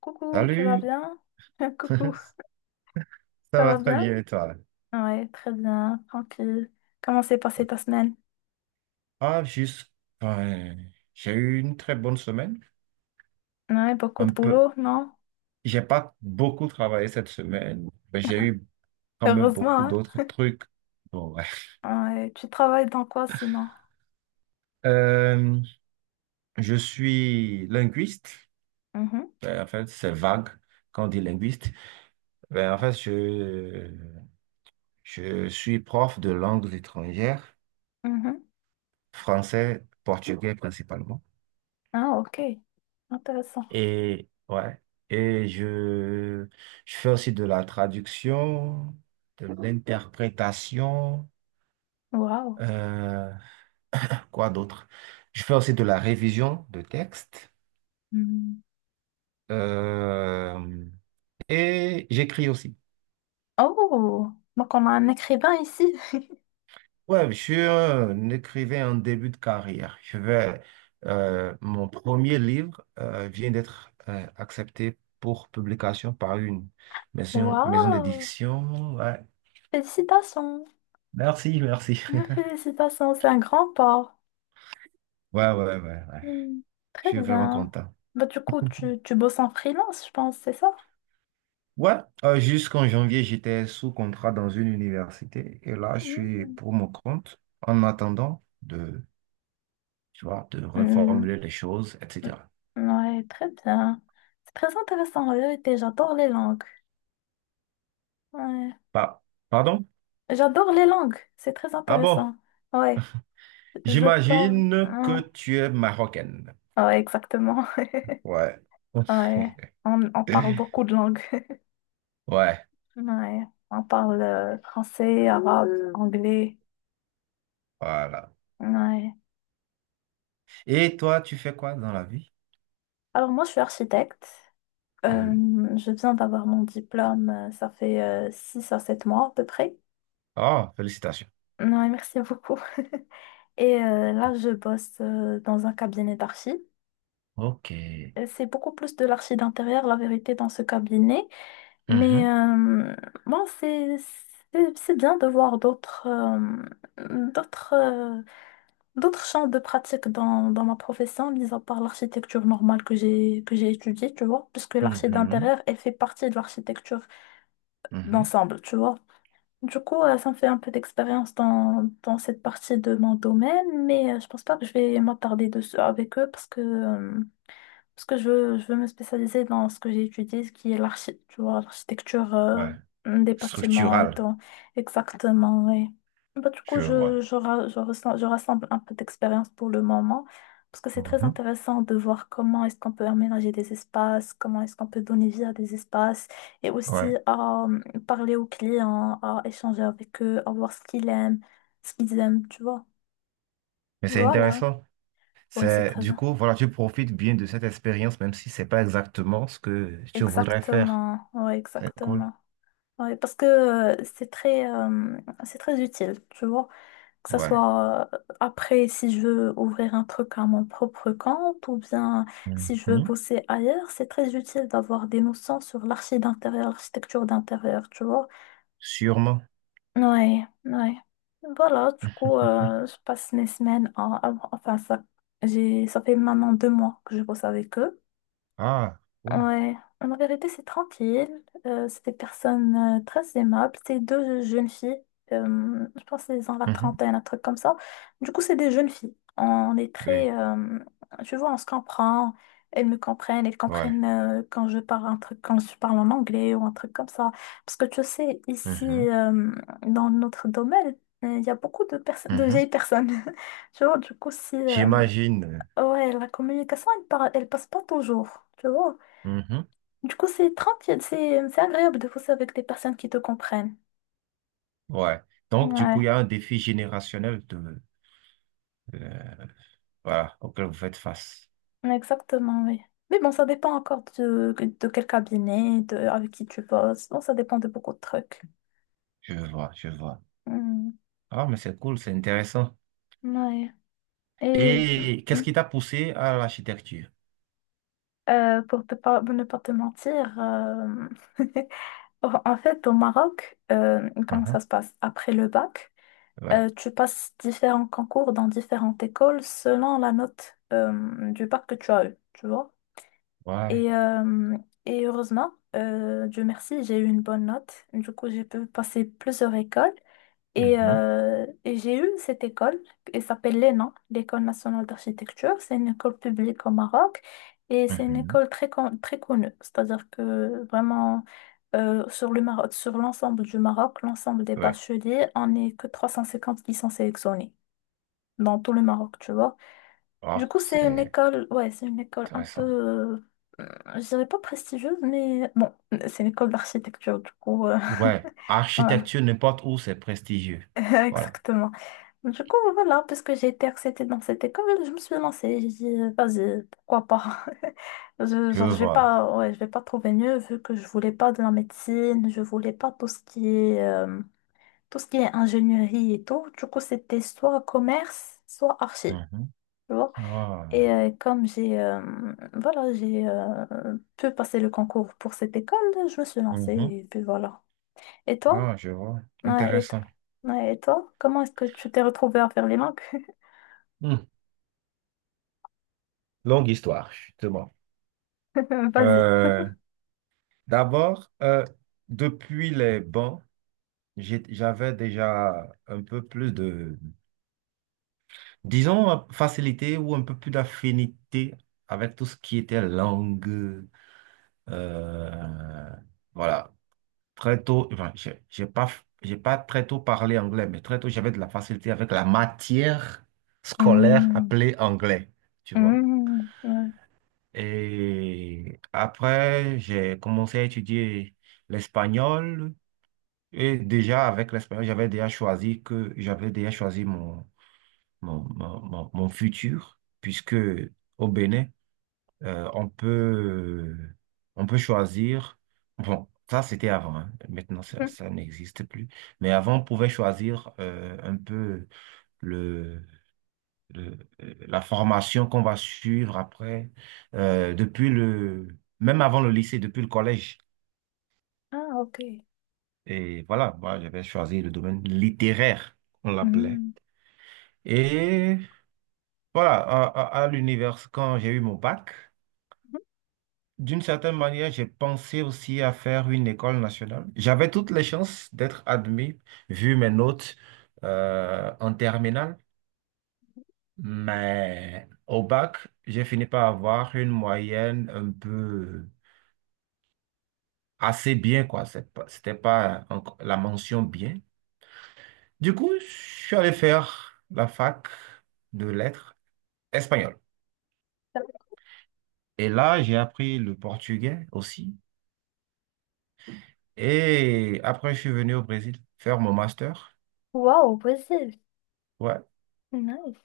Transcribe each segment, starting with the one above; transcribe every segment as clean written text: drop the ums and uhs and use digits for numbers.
Coucou, tu vas Salut, bien? Coucou, ça ça va va très bien? bien et toi? Ouais, très bien, tranquille. Comment s'est passée ta semaine? Ah, juste, ben, j'ai eu une très bonne semaine. Ouais, beaucoup Un de peu, boulot, non? j'ai pas beaucoup travaillé cette semaine, mais j'ai eu quand même beaucoup Heureusement, hein? d'autres trucs. Bon, ouais. Ouais, tu travailles dans quoi sinon? Euh, je suis linguiste. Mhm, Ben, en fait, c'est vague quand on dit linguiste. Ben, en fait, je suis prof de langues étrangères, mhm. français, portugais principalement. Ah, ok. Intéressant. Et ouais, et je fais aussi de la traduction, de l'interprétation. Waouh. euh, quoi d'autre? Je fais aussi de la révision de texte, Hmm. euh, et j'écris aussi. Oh, donc on a un écrivain ici. Ouais, je suis un écrivain en début de carrière. Mon premier livre, vient d'être, accepté pour publication par une maison Waouh. d'édition. Ouais. Félicitations. Merci, merci. Mille Félicitations, c'est un grand pas. Ouais, ouais, ouais, ouais. Hmm. Je Très suis vraiment bien. content. Bah, du coup, tu bosses en freelance, je pense, c'est ça? Ouais, jusqu'en janvier, j'étais sous contrat dans une université et là, je Hmm, suis hmm. pour mon compte en attendant de, tu vois, de Hmm, reformuler les choses, etc. ouais, très bien. C'est très intéressant, en vérité. J'adore les langues. Ouais. Pa- Pardon? J'adore les langues. C'est très Ah bon? intéressant. Ouais, je parle. J'imagine que Hein. tu es marocaine. Ouais, exactement. Ouais. Ouais, on parle beaucoup de langues. Ouais, Ouais, on parle français, arabe, anglais. voilà. Ouais. Et toi, tu fais quoi dans la vie? Alors, moi, je suis architecte. Euh, Cool. je viens d'avoir mon diplôme. Ça fait 6 à 7 mois à peu près. Oh, félicitations. Ouais, merci beaucoup. Et là, je bosse dans un cabinet d'archi. OK. C'est beaucoup plus de l'archi d'intérieur, la vérité, dans ce cabinet. Mais Mhm, bon, c'est bien de voir d'autres euh, d'autres champs de pratique dans, dans ma profession, mis à part l'architecture normale que j'ai étudiée, tu vois, puisque l'archi mhm, d'intérieur, elle fait partie de l'architecture mhm. d'ensemble, tu vois. Du coup, ça me fait un peu d'expérience dans, dans cette partie de mon domaine, mais je pense pas que je vais m'attarder dessus avec eux parce que je veux me spécialiser dans ce que j'ai étudié, ce qui est tu vois, l'architecture Ouais. des bâtiments et Structural, tout. Exactement, oui. Bah, du coup, je vois. Je, ra- je, ressens- je rassemble un peu d'expérience pour le moment, parce que c'est très Mhm. intéressant de voir comment est-ce qu'on peut aménager des espaces, comment est-ce qu'on peut donner vie à des espaces, et aussi Ouais, à parler aux clients, à échanger avec eux, à voir ce qu'ils aiment, tu vois. mais c'est Voilà, intéressant. ouais, C'est du coup, voilà, tu profites bien de cette expérience, même si c'est pas exactement ce que tu voudrais faire. Exactement, ouais, C'est cool. exactement. Ouais, parce que c'est très utile, tu vois. Que ce Ouais. soit après, si je veux ouvrir un truc à mon propre compte ou bien si je veux Mhm. bosser ailleurs, c'est très utile d'avoir des notions sur l'archi d'intérieur, l'architecture d'intérieur, tu vois. Sûrement. Ouais, ouais. Voilà, du coup, je passe mes semaines enfin, ça fait maintenant 2 mois que je bosse avec eux. Ah, cool. Ouais, en vérité, c'est tranquille. C'est des personnes très aimables. C'est deux jeunes filles. Je pense qu'elles ont la Mhm. trentaine, un truc comme ça. Du coup, c'est des jeunes filles. On est très. Oui, Tu vois, on se comprend. Elles me comprennent. Elles ouais. comprennent quand je parle un truc, quand je parle en anglais ou un truc comme ça. Parce que tu sais, ici, Mhm. Dans notre domaine, il y a beaucoup de personnes, de Mhm. vieilles personnes. Tu vois, du coup, si. J'imagine. Ouais, la communication, elle, par- elle passe pas toujours. Tu vois. Mhm. Du coup, c'est tranquille, c'est agréable de bosser avec des personnes qui te comprennent. Ouais. Donc, du Ouais, coup, il y a un défi générationnel de, euh, voilà, auquel vous faites face. exactement, oui. Mais bon, ça dépend encore de quel cabinet, de, avec qui tu bosses. Bon, ça dépend de beaucoup de trucs. Je vois, je vois. Hmm, Ah, mais c'est cool, c'est intéressant. ouais. Et Et qu'est-ce hmm, qui t'a poussé à l'architecture? Pour, pour ne pas te mentir, en fait, au Maroc, comment Mhm. ça se passe? Après le bac, Ouais. Tu passes différents concours dans différentes écoles selon la note du bac que tu as eu, tu vois? Ouais. Et, et heureusement, Dieu merci, j'ai eu une bonne note. Du coup, j'ai pu passer plusieurs écoles. Et, Mhm, et j'ai eu cette école, elle s'appelle l'ENA, l'École nationale d'architecture. C'est une école publique au Maroc et c'est une mhm. école très connue. C'est-à-dire que vraiment, sur le Maroc, sur l'ensemble du Maroc, l'ensemble des Ouais. bacheliers, on n'est que 350 qui sont sélectionnés dans tout le Maroc, tu vois. Du Ah, coup, c'est c'est une école un peu intéressant. Je dirais pas prestigieuse, mais bon, c'est une école d'architecture, du coup, Ouais. voilà, Architecture, n'importe où, c'est prestigieux. Voilà. exactement. Du coup, voilà, puisque j'ai été acceptée dans cette école, je me suis lancée. J'ai dit, vas-y, pourquoi pas? Je, Je genre, je vais vois. pas, ouais, je vais pas trouver mieux, vu que je voulais pas de la médecine, je voulais pas tout ce qui est ingénierie et tout. Du coup, c'était soit commerce, soit archi. Mhm. Et Ah. Comme j'ai voilà, j'ai pu passer le concours pour cette école, je me suis lancée Mhm. et puis voilà. Et toi? Ah, je vois. Ouais, et toi? Intéressant. Ouais, et toi? Comment est-ce que tu t'es retrouvée à faire les langues? Hmm. Longue histoire, justement. Vas-y. Euh, D'abord, depuis les bancs, j'avais déjà un peu plus de, disons, facilité ou un peu plus d'affinité avec tout ce qui était langue. euh, voilà. Très tôt, enfin, j'ai pas très tôt parlé anglais, mais très tôt, j'avais de la facilité avec la matière scolaire Hmm, appelée anglais, tu vois. hmm, ouais. Et après, j'ai commencé à étudier l'espagnol. Et déjà, avec l'espagnol, j'avais déjà choisi mon futur, puisque au Bénin, euh, on peut, on peut choisir. Bon, ça c'était avant, hein. Maintenant ça, Hmm. ça n'existe plus. Mais avant, on pouvait choisir un peu le, la formation qu'on va suivre après, même avant le lycée, depuis le collège. Ah, ok. Et voilà, moi j'avais choisi le domaine littéraire, on l'appelait. Hmm. Et voilà, à l'univers, quand j'ai eu mon bac. D'une certaine manière, j'ai pensé aussi à faire une école nationale. J'avais toutes les chances d'être admis, vu mes notes en terminale, mais au bac, j'ai fini par avoir une moyenne un peu assez bien, quoi. C'était pas encore la mention bien. Du coup, je suis allé faire la fac de lettres espagnole. Et là, j'ai appris le portugais aussi. Et après, je suis venu au Brésil faire mon master. Wow, y Ouais. nice.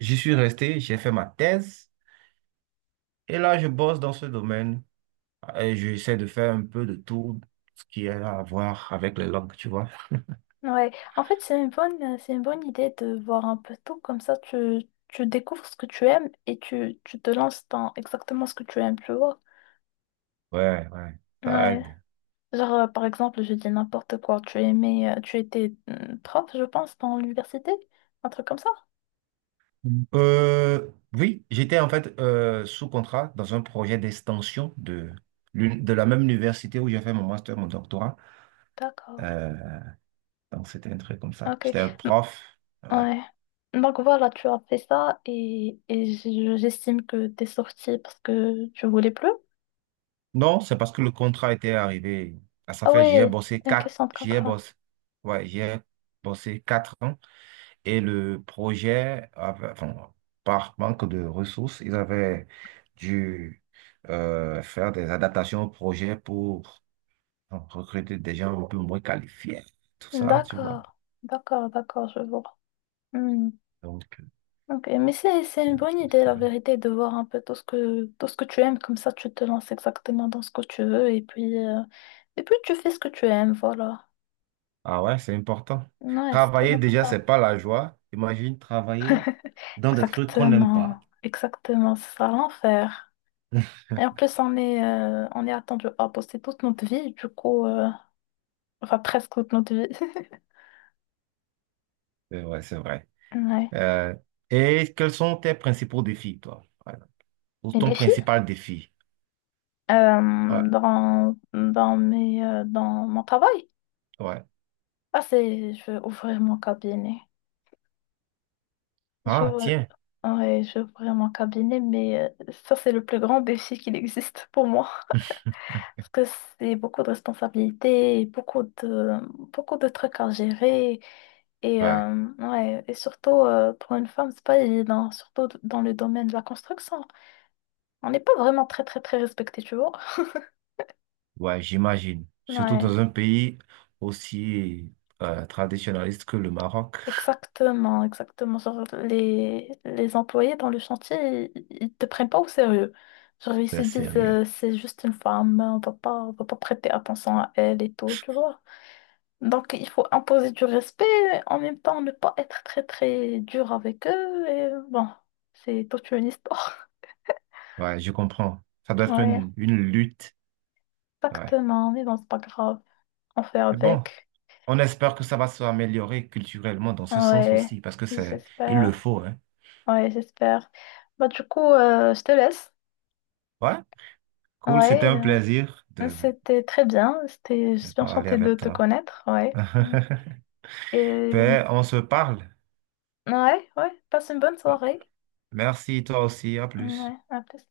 J'y suis resté, j'ai fait ma thèse et là, je bosse dans ce domaine. Et j'essaie de faire un peu de tout ce qui a à voir avec les langues, tu vois. Ouais. En fait, c'est une bonne idée de voir un peu tout. Comme ça, tu découvres ce que tu aimes et tu te lances dans exactement ce que tu aimes, tu vois. Ouais, ouais, ça Ouais. aide. Genre, par exemple, je dis n'importe quoi. Tu étais prof, je pense, dans l'université? Un truc comme ça? Mm. Oui, j'étais en fait sous contrat dans un projet d'extension de, de la même université où j'ai fait mon master, mon doctorat. D'accord. Euh, donc, c'était un truc comme ça. Ok. J'étais un M- prof. Ouais. Ouais. Donc voilà, tu as fait ça et, j'estime que t'es sortie parce que tu voulais plus. Non, c'est parce que le contrat était arrivé à sa Ah fin. J'y ai ouais, bossé c'est une quatre. question de J'y ai contrat. bossé. Ouais, j'y ai bossé quatre ans. Et le projet, enfin, par manque de ressources, ils avaient dû faire des adaptations au projet pour enfin, recruter des gens un peu moins qualifiés. Tout ça, tu vois. D'accord. D'accord, d'accord, je vois. Hmm. Donc, Ok, mais c'est euh, une bonne idée, la ça- vérité, de voir un peu tout ce que tu aimes, comme ça tu te lances exactement dans ce que tu veux et puis tu fais ce que tu aimes, voilà. ah, ouais, c'est important. Ouais, c'est très Travailler déjà, important. c'est pas la joie. Imagine travailler dans des trucs qu'on n'aime Exactement, pas. exactement, c'est ça l'enfer. Et en plus on est attendu à bosser toute notre vie, enfin presque toute notre vie. C'est vrai, c'est vrai. Ouais. Euh, et quels sont tes principaux défis, toi? Voilà. Ou Les ton défis principal défi? Ouais, dans mes dans mon travail. ouais. Ah c'est je vais ouvrir mon cabinet. Ah, J'ouvre, tiens. ouais, j'ouvrirai mon cabinet, mais ça, c'est le plus grand défi qu'il existe pour moi. Parce que c'est beaucoup de responsabilités, beaucoup de trucs à gérer. Et, Ouais. Ouais, et surtout, pour une femme, c'est pas évident, surtout dans le domaine de la construction. On n'est pas vraiment très respecté, tu vois. Ouais, j'imagine. Surtout Ouais. dans un pays aussi traditionnaliste que le Maroc. Exactement, exactement. Genre, les employés dans le chantier, ils te prennent pas au sérieux. Genre, ils se C'est disent, sérieux. C'est juste une femme, on va pas prêter attention à elle et tout, tu vois. Donc, il faut imposer du respect, en même temps, ne pas être très dur avec eux. Et bon, c'est toute une histoire. Ouais, je comprends. Ça doit être Ouais, une lutte. Ouais. exactement. Mais bon, c'est pas grave. On fait Mais bon, avec. on espère que ça va s'améliorer culturellement dans ce sens Ouais, aussi, parce que c'est, il le j'espère. faut, hein. Ouais, j'espère. Bah, du coup, je te laisse. Ouais, cool, c'était Ouais. un plaisir de, C'était très bien, c'était, je de suis bien parler enchantée de avec te toi. connaître, ouais. Et Ben, on se parle. ouais, ouais, passe une bonne Euh, soirée. Merci, toi aussi, à plus. Ouais, à plus.